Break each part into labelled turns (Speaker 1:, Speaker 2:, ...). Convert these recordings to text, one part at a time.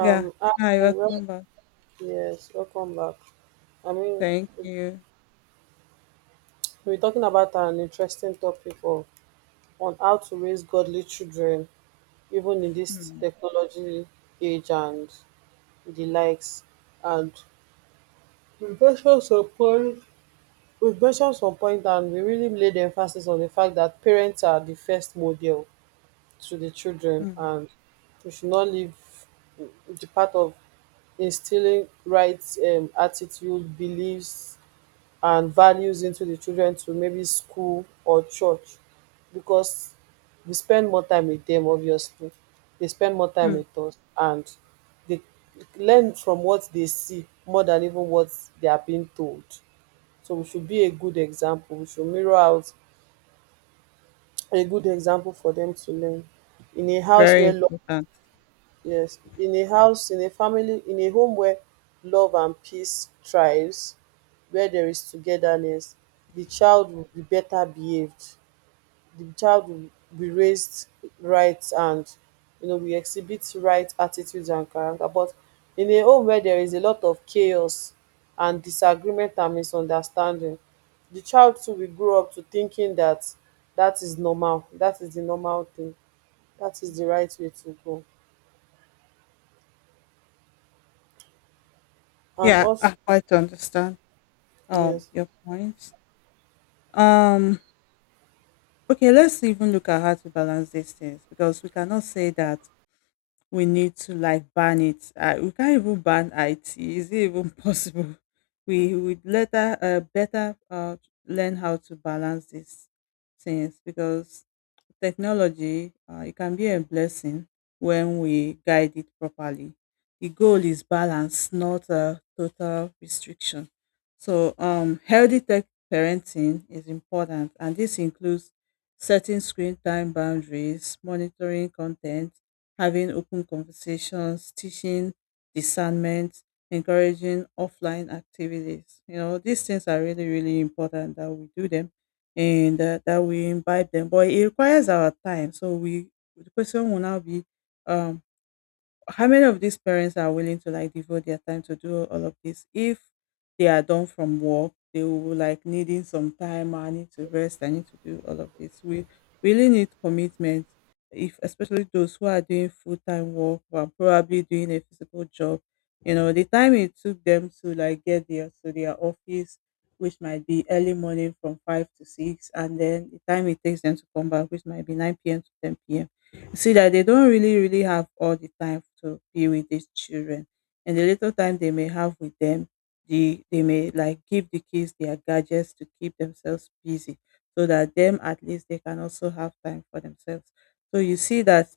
Speaker 1: Yeah.
Speaker 2: hi,
Speaker 1: Hi,
Speaker 2: well,
Speaker 1: welcome back.
Speaker 2: yes, welcome back. I mean,
Speaker 1: Thank
Speaker 2: it's-
Speaker 1: you.
Speaker 2: we're talking about an interesting topic of, on how to raise godly children, even in this
Speaker 1: Mm,
Speaker 2: technology age and the likes. And we mentioned some point, we mentioned some point, and we really laid emphasis on the fact that parents are the first model to the children,
Speaker 1: mm,
Speaker 2: and we should not leave the part of instilling right attitude, beliefs, and values into the children to maybe school or church, because we spend more time with them, obviously they spend more time
Speaker 1: mm.
Speaker 2: with us, and they learn from what they see more than even what they are being told. So we should be a good example, we should mirror out a good example for them to learn in a house where
Speaker 1: Very
Speaker 2: love.
Speaker 1: important.
Speaker 2: Yes, in a house, in a family, in a home where love and peace thrives, where there is togetherness, the child will be better behaved. The child will be raised right, and you know we exhibit right attitudes and character. But in a home where there is a lot of chaos and disagreement and misunderstanding, the child too will grow up to thinking that that is normal, that is the normal thing, that is the right way to go. And
Speaker 1: Yeah,
Speaker 2: also
Speaker 1: I quite understand
Speaker 2: yes.
Speaker 1: your point. Um, okay, let's even look at how to balance these things because we cannot say that we need to like ban it. We can't even ban IT. Is it even possible? We would later better learn how to balance these things because technology, it can be a blessing when we guide it properly. The goal is balance, not total restriction. So, healthy tech parenting is important, and this includes setting screen time boundaries, monitoring content, having open conversations, teaching discernment, encouraging offline activities. You know, these things are really, really important that we do them and that we invite them. But it requires our time. So we the question will now be um how many of these parents are willing to like devote their time to do all of this, if they are done from work they will like needing some time. "Ah, I need to rest. I need to do all of this." We really need commitment, if especially those who are doing full-time work or are probably doing a physical job. You know, the time it took them to like get there to their office, which might be early morning from 5 to 6, and then the time it takes them to come back, which might be 9 p.m. to 10 p.m. See that they don't really, really have all the time to be with these children, and the little time they may have with them, they may like give the kids their gadgets to keep themselves busy so that them at least they can also have time for themselves. So you see that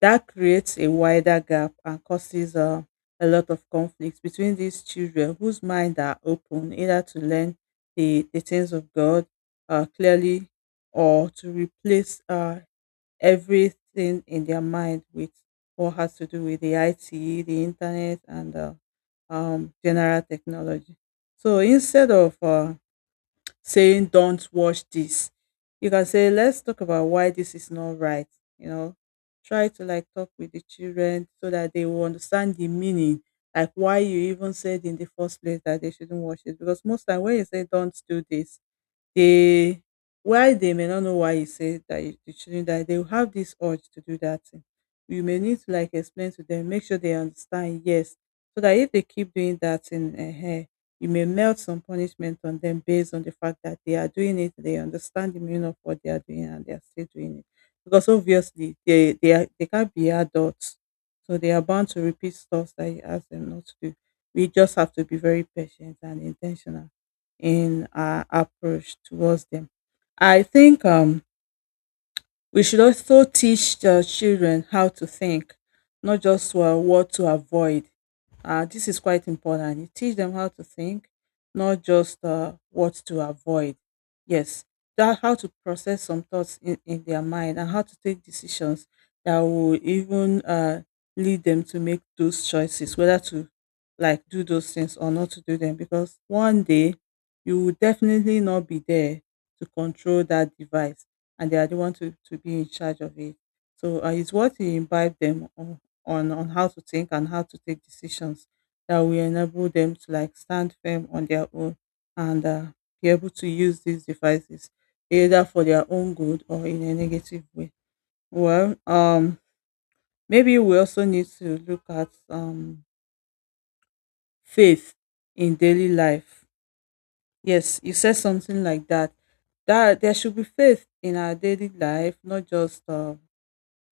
Speaker 1: that creates a wider gap and causes a lot of conflicts between these children whose mind are open either to learn the things of God, clearly, or to replace everything in their mind with what has to do with the IT, the internet, and general technology. So instead of saying don't watch this, you can say let's talk about why this is not right. You know, try to like talk with the children so that they will understand the meaning, like why you even said in the first place that they shouldn't watch it. Because most time when you say don't do this, they while they may not know why you say that you shouldn't, that they will have this urge to do that thing. You may need to like explain to them, make sure they understand, yes, so that if they keep doing that thing you may melt some punishment on them based on the fact that they are doing it, they understand the meaning of what they are doing and they are still doing it. Because obviously they can't be adults, so they are bound to repeat stuff that you ask them not to do. We just have to be very patient and intentional in our approach towards them. I think we should also teach the children how to think, not just what to avoid. This is quite important. You teach them how to think, not just what to avoid. Yes, that how to process some thoughts in their mind and how to take decisions that will even lead them to make those choices, whether to like do those things or not to do them. Because one day you will definitely not be there to control that device, and they are the ones to be in charge of it. So it's what we imbibe them on, on how to think and how to take decisions that will enable them to like stand firm on their own and be able to use these devices either for their own good or in a negative way. Well, maybe we also need to look at faith in daily life. Yes, you said something like that. That there should be faith in our daily life, not just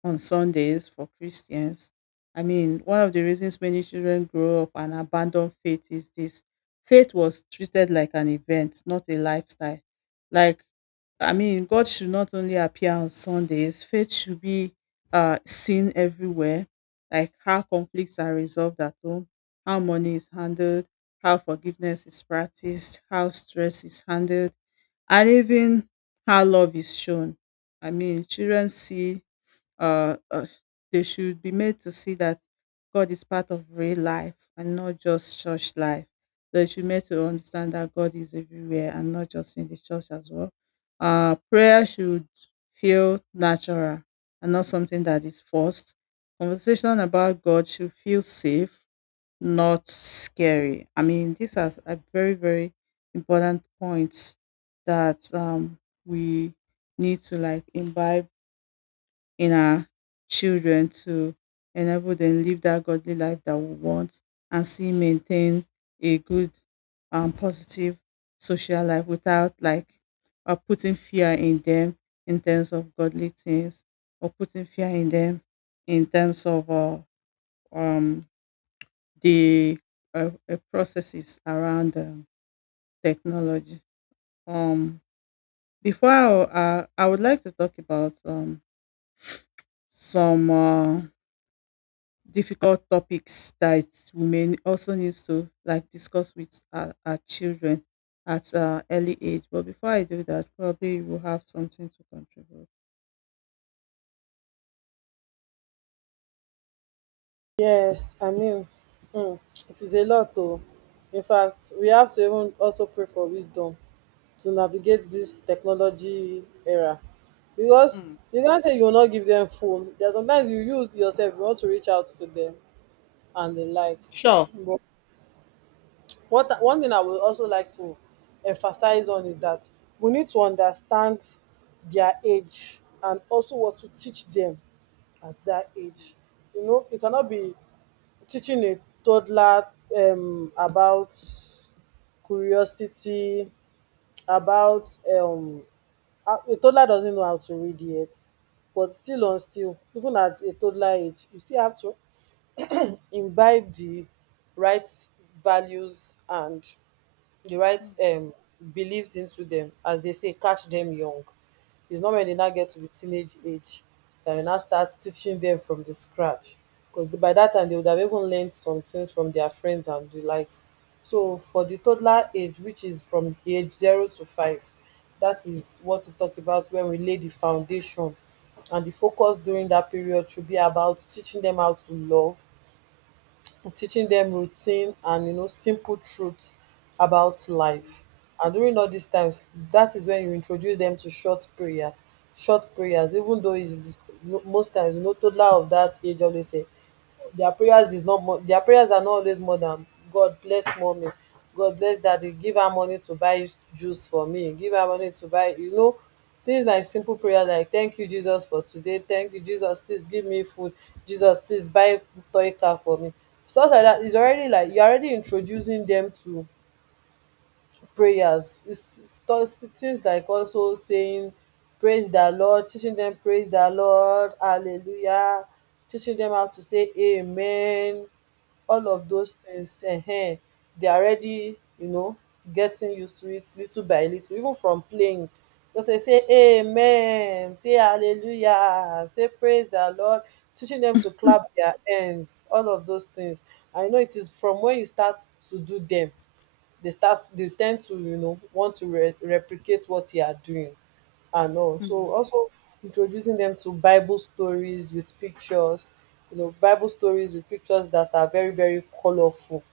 Speaker 1: on Sundays for Christians. I mean, one of the reasons many children grow up and abandon faith is this: faith was treated like an event, not a lifestyle. Like, I mean, God should not only appear on Sundays, faith should be seen everywhere, like how conflicts are resolved at home, how money is handled, how forgiveness is practiced, how stress is handled, and even how love is shown. I mean, children see uh, uh, they should be made to see that God is part of real life and not just church life. They should be made to understand that God is everywhere and not just in the church as well. Prayer should feel natural and not something that is forced. Conversation about God should feel safe, not scary. I mean, these are very, very important points that we need to like imbibe in our children to enable them live that godly life that we want and see maintain a good and positive social life without like putting fear in them in terms of godly things or putting fear in them in terms of um, the processes around technology. Um, Before I would like to talk about some difficult topics that we may also need to like discuss with our children at an early age. But before I do that, probably you will have something to contribute.
Speaker 2: Yes, I mean, mm, it is a lot though. In fact, we have to even also pray for wisdom to navigate this technology era. Because
Speaker 1: Mm,
Speaker 2: you can't say you will not give them phone. There are sometimes you use yourself, you want to reach out to them and the likes.
Speaker 1: sure.
Speaker 2: But one thing I would also like to emphasize on is that we need to understand their age and also what to teach them at that age. You know, it cannot be teaching a toddler about curiosity, about how a toddler doesn't know how to read yet, but still, even at a toddler age, you still have to imbibe the right values and the right
Speaker 1: Mm,
Speaker 2: beliefs into them, as they say, catch them young. It's not when they now get to the teenage age that you now start teaching them from the scratch. Because by that time they would have even learned some things from their friends and the likes. So for the toddler age, which is from age 0 to 5, that is what we talk about when we lay the foundation. And the focus during that period should be about teaching them how to love, teaching them routine, and you know simple truths about life. And during all these times, that is when you introduce them to short prayer, short prayers, even though it's most times, you know, toddler of that age always say their prayers are not always more than God bless mommy, God bless daddy, give her money to buy juice for me, give her money to buy, you know, things like simple prayers like thank you Jesus for today, thank you Jesus, please give me food, Jesus, please buy toy car for me. Stuff like that is already, like, you're already introducing them to prayers. It's those things, like also saying praise the Lord, teaching them praise the Lord, hallelujah, teaching them how to say amen, all of those things, they are already um getting used to it little by little, even from playing, they'll say, say amen, say hallelujah, say praise the Lord, teaching them to clap their hands, all of those things. I know it is from when you start to do them, they start, they tend to, you know, want to replicate what you are doing, and all.
Speaker 1: mm,
Speaker 2: So also introducing them to Bible stories with pictures, you know, Bible stories with pictures that are very, very colorful,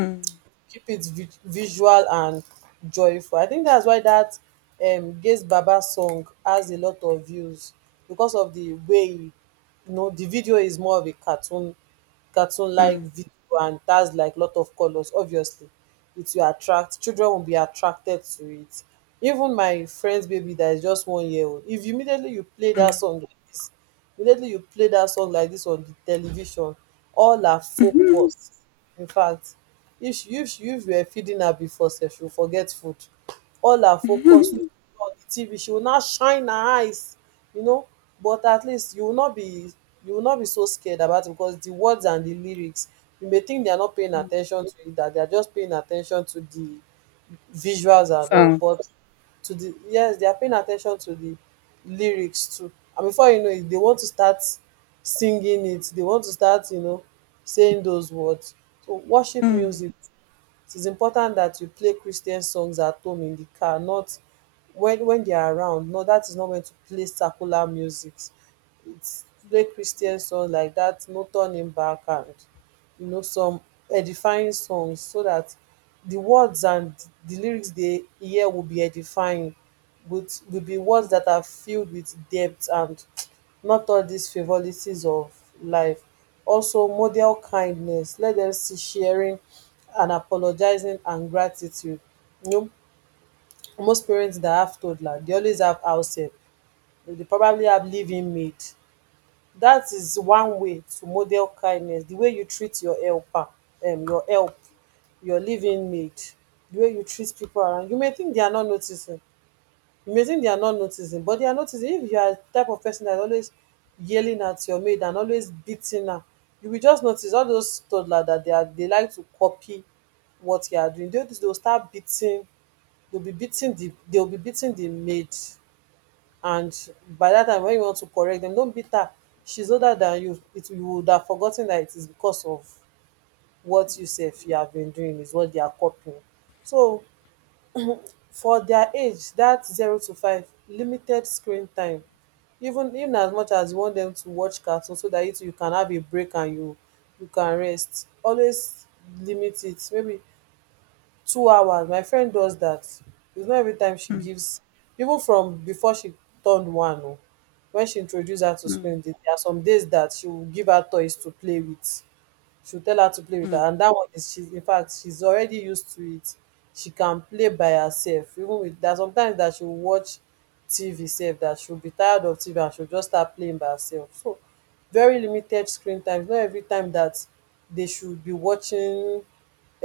Speaker 1: mm,
Speaker 2: keep it visual and joyful. I think that's why that gaze baba song has a lot of views, because of the way, you know, the video is more of a cartoon like
Speaker 1: mm,
Speaker 2: video, and that's like lot of colors, obviously it will attract, children will be attracted to it. Even my friend's baby that is just 1-year old, if
Speaker 1: mm,
Speaker 2: immediately you play that song like this on the television, all are
Speaker 1: mm,
Speaker 2: focused. In fact, if you were feeding her before sef, she will forget food, all her focus will on the TV, she will now shine her eyes, you know. But at least you will not be, so scared about it, because the words and the lyrics, you may think they are not paying
Speaker 1: Mm.
Speaker 2: attention to it, that they are just paying attention to the visuals and all.
Speaker 1: So.
Speaker 2: But to the yes, they are paying attention to the lyrics too. And before you know it, they want to start singing it. They want to start, you know, saying those words. So worship
Speaker 1: Mm,
Speaker 2: music, it is important that you play Christian songs at home, in the car, not when they are around. No, that is not when to play secular music. It's play Christian songs like that, no turning back, and you know some edifying songs, so that the words and the lyrics they hear will be edifying, with will
Speaker 1: mm,
Speaker 2: be words that are filled with depth, and not all these frivolities of life. Also model kindness, let them see sharing and apologizing and gratitude, you know. Most parents that have toddler, they always have house help, dey probably have living in maid. That is one way to model kindness, the way you treat your helper, your help, your living in maid, the way you treat people around, you may think they are not noticing, you may think they are not noticing, but they are noticing. If you are the type of person that is always yelling at your maid and always beating her, you will just notice all those toddler, that they like to copy what you are doing. They'll start beating, they'll be beating the maid. And by that time when you want to correct them, don't beat her. She's older than you. It You would have forgotten that it is because of what you say you have been doing is what they are copying. So for dia age dat 0 to 5, limited screen time. Even as much as you want dem to watch cartoon, so dat you too you can have a break, and you can rest, always limit it maybe 2 hours. My friend does dat, its not every time she
Speaker 1: mm,
Speaker 2: gives, even from before she turn one oo, wen she introduce her to
Speaker 1: mm,
Speaker 2: screen, there are some days dat she will give her toys to play with, she'll tell her to play with her, and that one is, she's, in fact, she's already used to it, she can play by herself. Even with that, sometimes that she'll watch tv sef, that she'll be tired of tv, and she'll just start playing by herself. So very limited screen time, not every time that they should be watching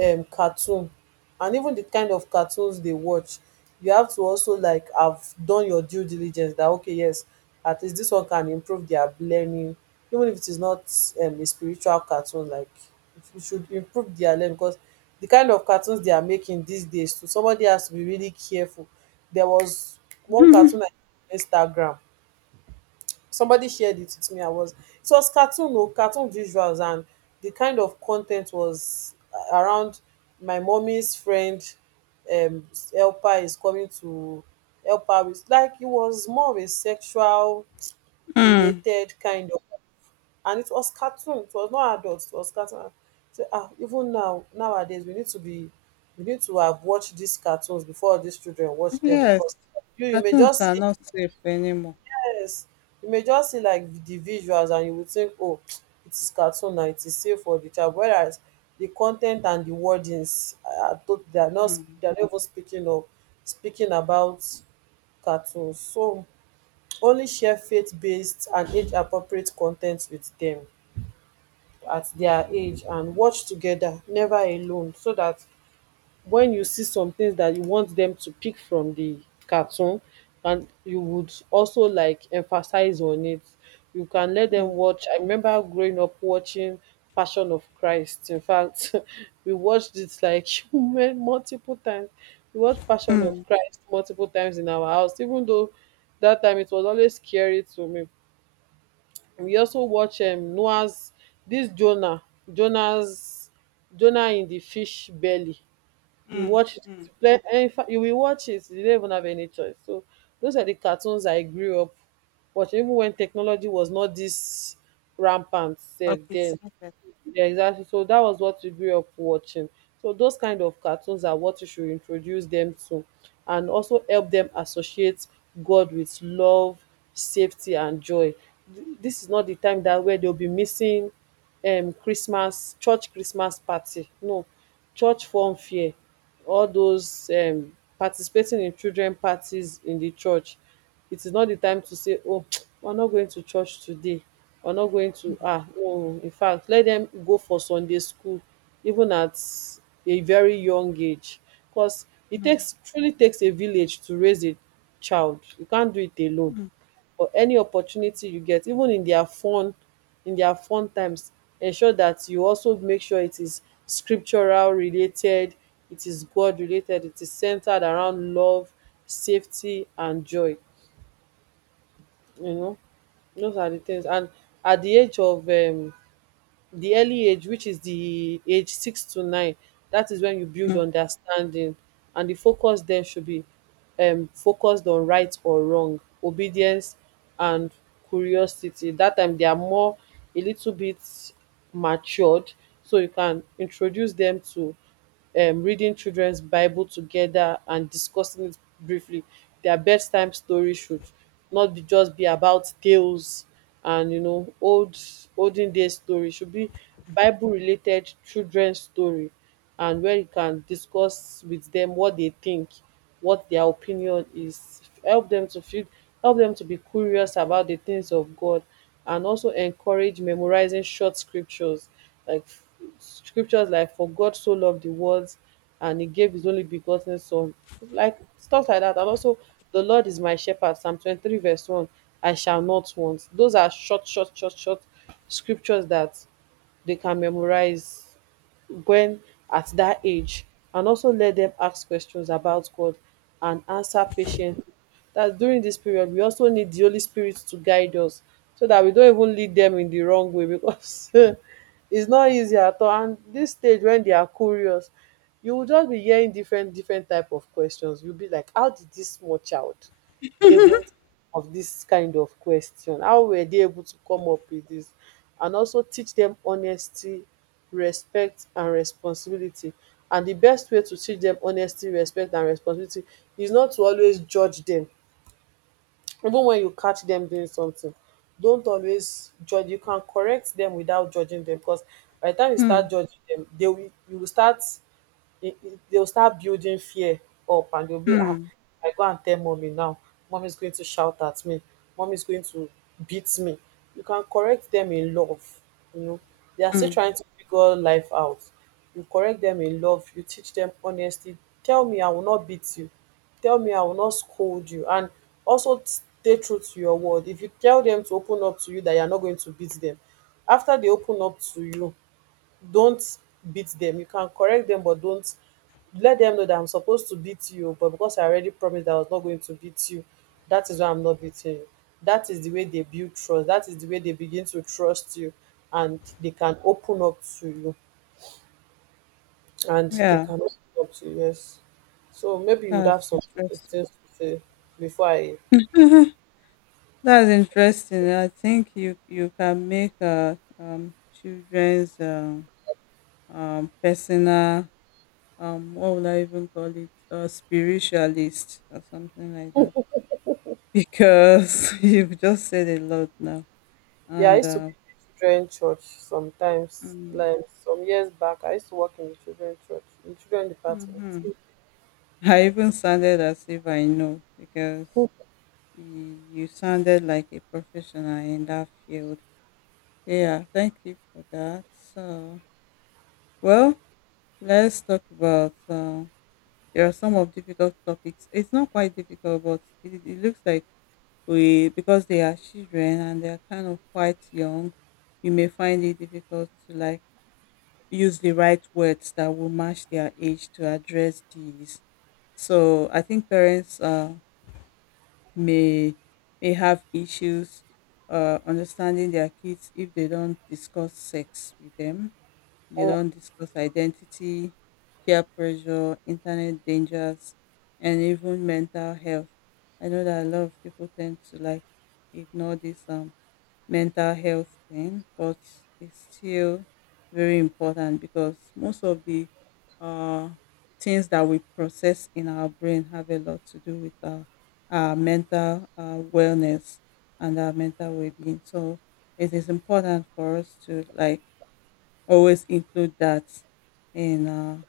Speaker 2: cartoon. And even the kind of cartoons they watch, you have to also, like, have done your due diligence, that okay, yes, at least this one can improve their learning, even if it is not, a spiritual cartoon, like, it should improve their learning, because the kind of cartoons they are making these days, so somebody has to be really careful. There was one
Speaker 1: mm.
Speaker 2: cartoon I saw on Instagram, somebody shared it with me. I was It was cartoon, no, cartoon visuals, and the kind of content was around my mommy's friend. Um, Helper is coming to help her with, like, it was more of a sexual
Speaker 1: Mm.
Speaker 2: related kind of, and it was cartoon. It was not adult. It was cartoon. So, ah, even now, nowadays we need to be, we need to have watched these cartoons before these children watch them,
Speaker 1: Yes,
Speaker 2: because you may
Speaker 1: cartoons are
Speaker 2: just
Speaker 1: not safe anymore.
Speaker 2: yes, you may just see like the visuals and you will think, oh it is cartoon, now it is safe for the child, whereas the content and the wordings, are tot they are not,
Speaker 1: Mm,
Speaker 2: they are not even speaking about cartoons. So only share faith-based and age-appropriate con with them at their age, and watch together, never alone, so that when you see some things that you want them to pick from the cartoon, and you would also like emphasize on it, you can let them
Speaker 1: mm,
Speaker 2: watch. I remember growing up watching Passion of Christ, in fact we watched it like multiple times. We watched Passion of
Speaker 1: mm.
Speaker 2: Christ multiple times in our house, even though that time it was always scary to me. We also watch Noah's, this jonah's Jonah in the fish belly, we
Speaker 1: Mm,
Speaker 2: watch it.
Speaker 1: mm.
Speaker 2: But in fact, you will watch it. You don't even have any choice. So those are the cartoons I grew up watching, even when technology was not this rampant, safe
Speaker 1: Okay,
Speaker 2: then.
Speaker 1: skip it.
Speaker 2: Yeah, exactly. So that was what we grew up watching. So those kind of cartoons are what you should introduce them to, and also help them associate God with love, safety, and joy. This is not the time that where they'll be missing Christmas, church Christmas party. No, church form fair. All those participating in children parties in the church. It is not the time to say, oh, we're not going to church today or not going to, no, in fact, let them go for Sunday school even at a very young age, because it
Speaker 1: Mm,
Speaker 2: takes truly takes a village to raise a child. You can't do it alone.
Speaker 1: mm,
Speaker 2: Or any opportunity you get, even in their fun, in their fun times, ensure that you also make sure it is scriptural related, it is God related, it is centered around love, safety, and joy, you know. Those are the things. And at the age of the early age, which is the age 6 to 9, that is when you build
Speaker 1: mm.
Speaker 2: understanding, and the focus then should be focused on right or wrong, obedience, and curiosity. That time they are more, a little bit, matured, so you can introduce them to, reading childrens bible together and discussing it briefly. Their bedtime story should not be just be about tales and, you know, olden days story. It should be bible related children's story, and where you can discuss with them what they think, what their opinion is. Help them to feel, help them to be curious about the things of God, and also encourage memorizing short scriptures like scriptures like, For God so loved the world and he gave his only begotten son, like stuff like that. And also, The Lord is my shepherd, psalm 23 verse 1, I shall not want. Those are short, scriptures that they can memorize when, at that age. And also let them ask questions about God and answer patiently, that during this period. We also need the Holy Spirit to guide us so that we don't even lead them in the wrong way, because it's not easy at all. And this stage, when they are curious, you will just be hearing different type of questions. You'll be like, how did this small child haven of dis kind of question? How were dey able to come up wit dis? And also teach dem honesty, respect, and responsibility. And di best way to teach dem honesty, respect, and responsibility is not to always judge dem. Even wen you catch dem doing something, don't always judge. You can correct dem without judging dem, cos by di time you start
Speaker 1: Mm,
Speaker 2: judging dem, dey will you will start they'll start building fear up, and they'll be
Speaker 1: mm,
Speaker 2: I go and tell mommy now, mommy's going to shout at me, mommy's going to beat me. You can correct them in love, you know. They are still
Speaker 1: mm.
Speaker 2: trying to figure life out. You correct them in love, you teach them honesty. Tell me, I will not beat you, tell me, I will not scold you. And also stay true to your word. If you tell them to open up to you that you are not going to beat them, after they open up to you, don't beat them. You can correct them, but don't let them know that, I'm supposed to beat you, but because I already promised that I was not going to beat you, that is why I'm not beating you. That is the way they build trust. That is the way they begin to trust you and they can open up to you. And they
Speaker 1: Yeah,
Speaker 2: can open up to you, yes. So maybe you would
Speaker 1: that's
Speaker 2: have some
Speaker 1: interesting.
Speaker 2: things to say before I.
Speaker 1: That's interesting. I think you can make children's personal what would I even call it, a spiritualist or something like that, because you've just said a lot now
Speaker 2: Yeah, I
Speaker 1: and
Speaker 2: used to be in the children church sometimes.
Speaker 1: mm,
Speaker 2: Like some years back I used to work in the children church, in the children department.
Speaker 1: hmm. I
Speaker 2: So.
Speaker 1: even sounded as if I know because you sounded like a professional in that field. Yeah, thank you for that. So, well, let's talk about there are some of difficult topics. It's not quite difficult, but it looks like we because they are children and they are kind of quite young, we may find it difficult to like use the right words that will match their age to address these. So, I think parents may have issues understanding their kids if they don't discuss sex with them. They don't discuss identity, peer pressure, internet dangers, and even mental health. I know that a lot of people tend to like ignore this mental health thing, but it's still very important because most of the uh things that we process in our brain have a lot to do with our mental wellness and our mental well-being. So it is important for us to like always include that in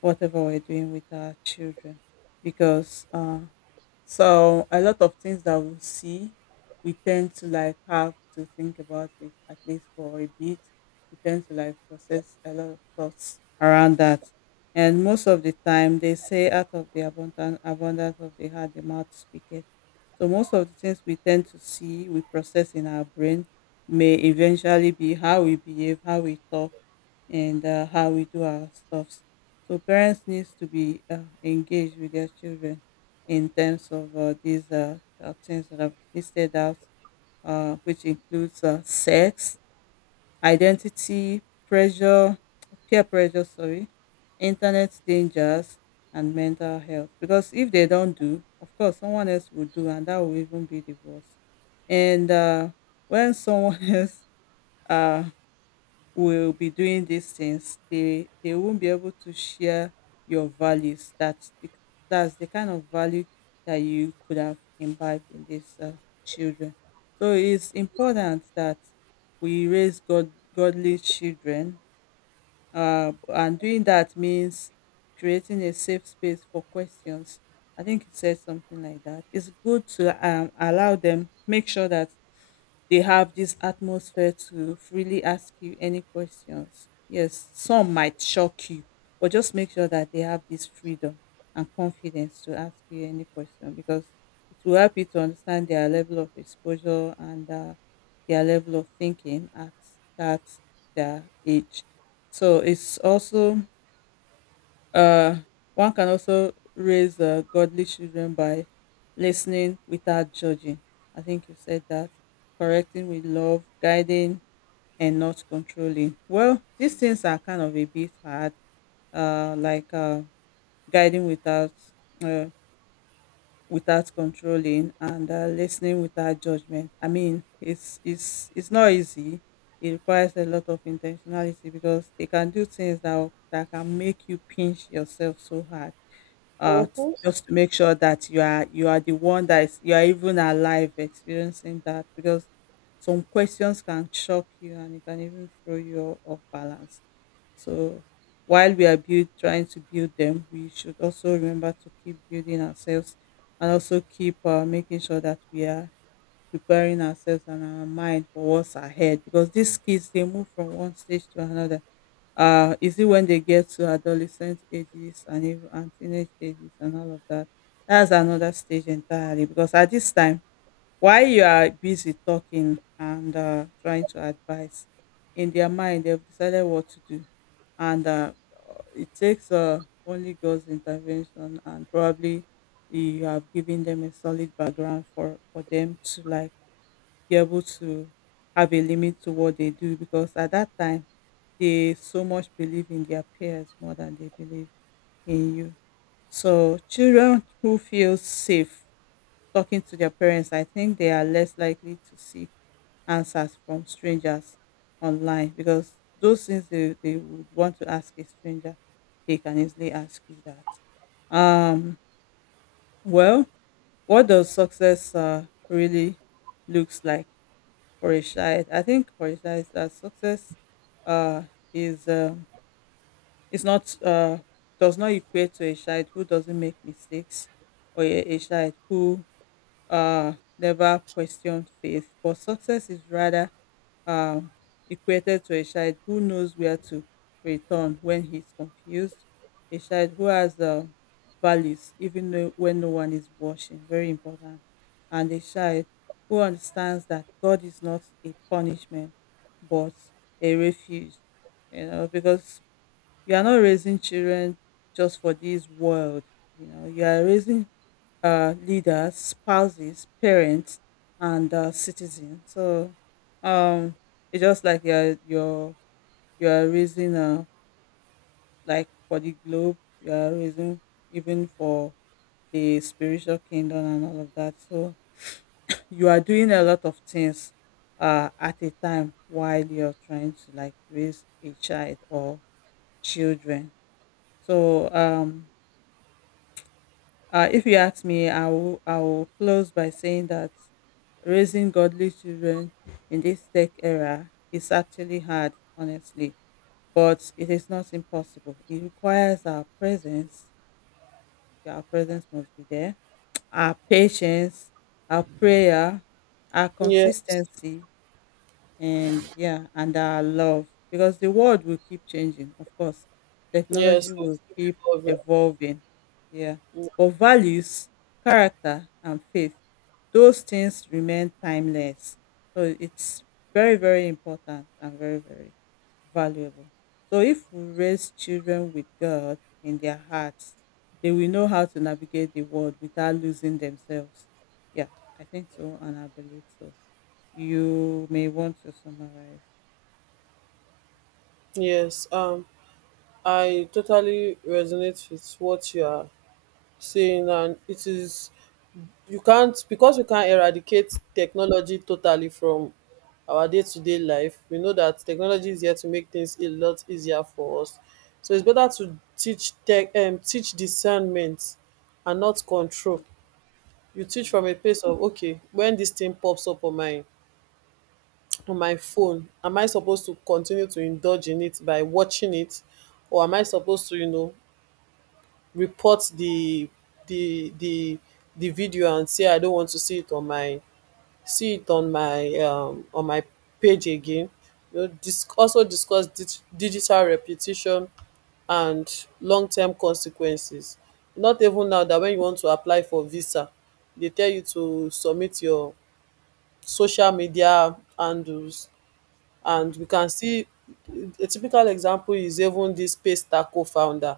Speaker 1: whatever we're doing with our children, because so a lot of things that we see, we tend to like have to think about it at least for a bit. We tend to like process a lot of thoughts around that. And most of the time they say out of the abundant abundance of the heart, the mouth speaketh. So most of the things we tend to see, we process in our brain may eventually be how we behave, how we talk, and how we do our stuffs. So parents needs to be engaged with their children in terms of these things that I've listed out, which includes sex, identity, pressure, peer pressure, sorry, internet dangers, and mental health. Because if they don't do, of course, someone else will do, and that will even be the worst. And when someone else uh, will be doing these things, they won't be able to share your values. That's that's the kind of value that you could have imbibed in these children. So it's important that we raise godly children, and doing that means creating a safe space for questions. I think you said something like that. It's good to allow them, make sure that they have this atmosphere to freely ask you any questions. Yes, some might shock you, but just make sure that they have this freedom and confidence to ask you any question, because it will help you to understand their level of exposure and their level of thinking at that their age. So it's also, uh, one can also raise godly children by listening without judging. I think you said that, correcting with love, guiding, and not controlling. Well, these things are kind of a bit hard, uh, like uh, guiding without uh, without controlling and listening without judgment. I mean, it's not easy. It requires a lot of intentionality because they can do things that can make you pinch yourself so hard,
Speaker 2: Mm-hmm.
Speaker 1: just to make sure that you are the one that is you are even alive experiencing that because some questions can shock you and it can even throw you off balance. So while we are build trying to build them, we should also remember to keep building ourselves and also keep making sure that we are preparing ourselves and our mind for what's ahead, because these kids, they move from one stage to another. Is it when they get to adolescent ages and even and teenage ages and all of that? That's another stage entirely, because at this time, while you are busy talking and trying to advise, in their mind they've decided what to do, and it takes only God's intervention, and probably you have given them a solid background for them to like be able to have a limit to what they do, because at that time they so much believe in their peers more than they believe in you. So children who feel safe talking to their parents, I think they are less likely to seek answers from strangers online, because those things they would want to ask a stranger, they can easily ask you that. Um, well, what does success really looks like for a child? I think for a child is that success uh, is um, is not does not equate to a child who doesn't make mistakes or a child who never questioned faith, but success is rather um, equated to a child who knows where to return when he's confused, a child who has values even though- when no one is watching, very important, and a child who understands that God is not a punishment but a refuge, you know, because you are not raising children just for this world, you know, you are raising leaders, spouses, parents, and citizens. So um, it's just like you're raising like for the globe. You're raising even for the spiritual kingdom and all of that. So you are doing a lot of things at a time while you're trying to like raise a child or children. So if you ask me, I will close by saying that raising godly children in this tech era is actually hard, honestly, but it is not impossible. It requires our presence. Our presence must be there, our patience, our prayer, our
Speaker 2: Yes,
Speaker 1: consistency, and yeah, and our love, because the world will keep changing, of course.
Speaker 2: yes,
Speaker 1: Technology will
Speaker 2: yes, the
Speaker 1: keep
Speaker 2: people of it.
Speaker 1: evolving. Yeah.
Speaker 2: Mm,
Speaker 1: But values, character, and faith, those things remain timeless. So it's very, very important and very, very valuable. So if we raise children with God in their hearts, they will know how to navigate the world without losing themselves. Yeah, I think so, and I believe so. You may want to summarize.
Speaker 2: yes. I totally resonate with what you are saying, and it is, you can't, because you can't eradicate technology totally from our day-to-day life. We know that technology is here to make things a lot easier for us, so it's better to teach tech, teach discernment and not control.
Speaker 1: Mm,
Speaker 2: You teach
Speaker 1: mm,
Speaker 2: from a place of, okay, when this thing pops up on my phone, am I supposed to continue to indulge in it by watching it, or am I supposed to, you know, report the the the the video and say, I don't want to see it on my on my page again. You know, dis also discuss digital repetition and long term consequences. Not even now that, when you want to apply for visa, dey tell you to submit your social media handles. And we can see, a typical example is even this Space Taco founder,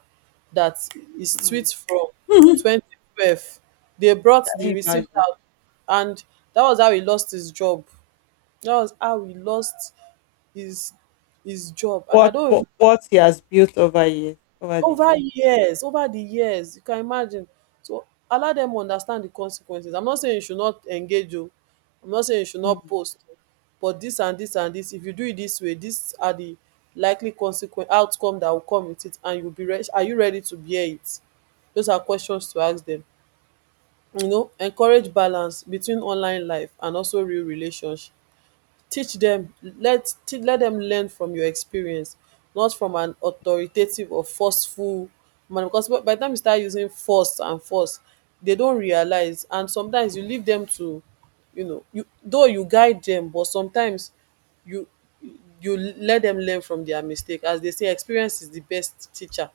Speaker 2: that his
Speaker 1: mm, mm.
Speaker 2: tweet from
Speaker 1: Can
Speaker 2: 2012, they brought the
Speaker 1: you
Speaker 2: receipt
Speaker 1: imagine
Speaker 2: out, and that was how he lost his job. That was how he lost his job. And I
Speaker 1: what,
Speaker 2: don't even.
Speaker 1: what he has built over years, over the
Speaker 2: Over
Speaker 1: years?
Speaker 2: years, over the years, you can imagine. So allow dem understand the consequences. I'm not saying you should not engage, oh, I'm not saying you should not
Speaker 1: Mm.
Speaker 2: post, oh, but dis and dis and dis, if you do it dis way, dis are the likely consequen outcome that will come with it, and you'll be rea are you ready to bear it? Those are questions to ask dem. You know, encourage balance between online life and also real relationship. Teach dem, let dem learn from your experience, not from an authoritative or forceful man. Because by the time you start using force, they don realize. And sometimes you leave dem to, you know, you though you guide dem, but sometimes you, you let dem learn from their mistake. As they say, experience is the best teacher.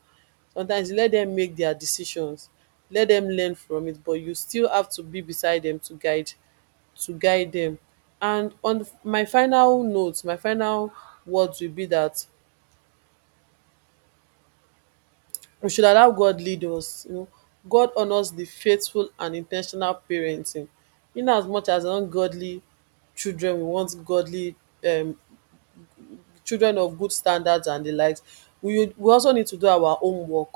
Speaker 2: Sometimes you let dem make their decisions, let dem learn from it, but you still have to be beside dem to guide, to guide them. And on the, my final note, my final words will be that we should allow God lead us, you know. God honours the faithful and intentional parenting. In as much as ungodly children, we want godly um children of good standards and the likes, we also need to do our own work.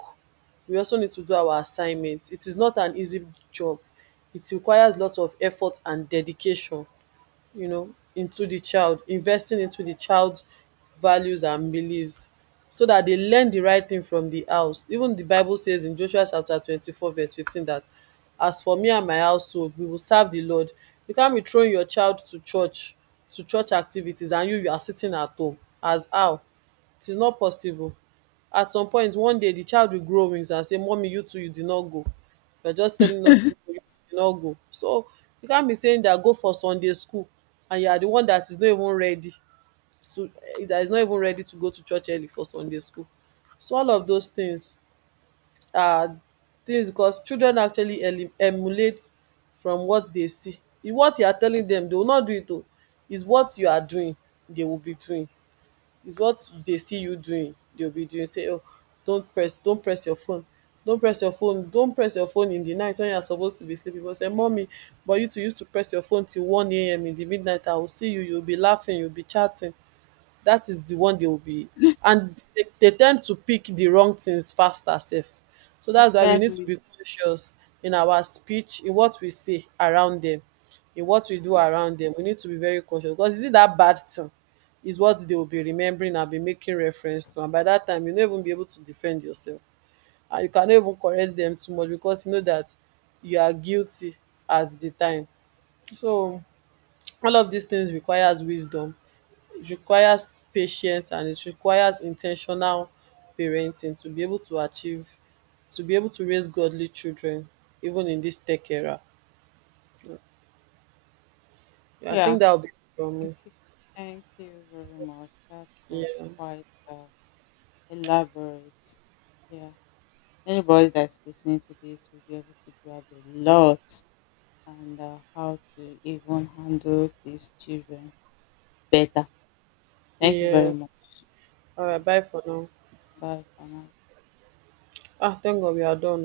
Speaker 2: We also need to do our assignments. It is not an easy job. It requires lots of effort and dedication, you know, into the child investing into the child's values and beliefs, so that they learn the right thing from the house. Even the bible says in Joshua chapter 24 verse 15 that, As for me and my household, we will serve the Lord. You can't be throwing your child to church, activities, and you are sitting at home, as how? It is not possible. At some point, one day, the child will grow wings and say, mommy, you too, you did not go, you're just telling us to go, you did not go. So you can't be saying that, go for Sunday school, and you are the one that is not even ready to, that is not even ready to go to church early for Sunday school. So all of those things are things, because children actually emulate from what they see. If what you are telling them, they will not do it, oh. It's what you are doing they will be doing, is what they see you doing they'll be doing. Say, oh, don't press don't press your phone don't press your phone, don't press your phone in the night when you're supposed to be sleeping. But say, mommy, but you too used to press your phone till 1 a.m. in the midnight, I will see you, you'll be laughing, you'll be chatting. That is the one they will be, and they tend to pick the wrong things faster sef. So that's why we need to
Speaker 1: Exactly.
Speaker 2: be conscious in our speech, in what we say around them, in what we do
Speaker 1: Mm.
Speaker 2: around them. We need to be very conscious, because is it that bad thing is what they will be remembering and be making reference to, and by that time you no even be able to defend yourself, and you cannot even correct them too much, because you know that you are guilty at the time. So all of these things requires wisdom, requires patience, and it requires in ten tional parenting, to be able to achieve, to be able to raise godly children even in this tech era. Yeah, I think
Speaker 1: Yeah.
Speaker 2: that will be it from me.
Speaker 1: Okay. Thank you very much. That was
Speaker 2: Yeah.
Speaker 1: quite elaborate. Yeah. Anybody that's listening to this will be able to grab a lot and how to even handle these children better. Thank you very much.
Speaker 2: Yes. All right,
Speaker 1: Yeah.
Speaker 2: bye for now.
Speaker 1: Bye for now.
Speaker 2: Ah, thank God we are done.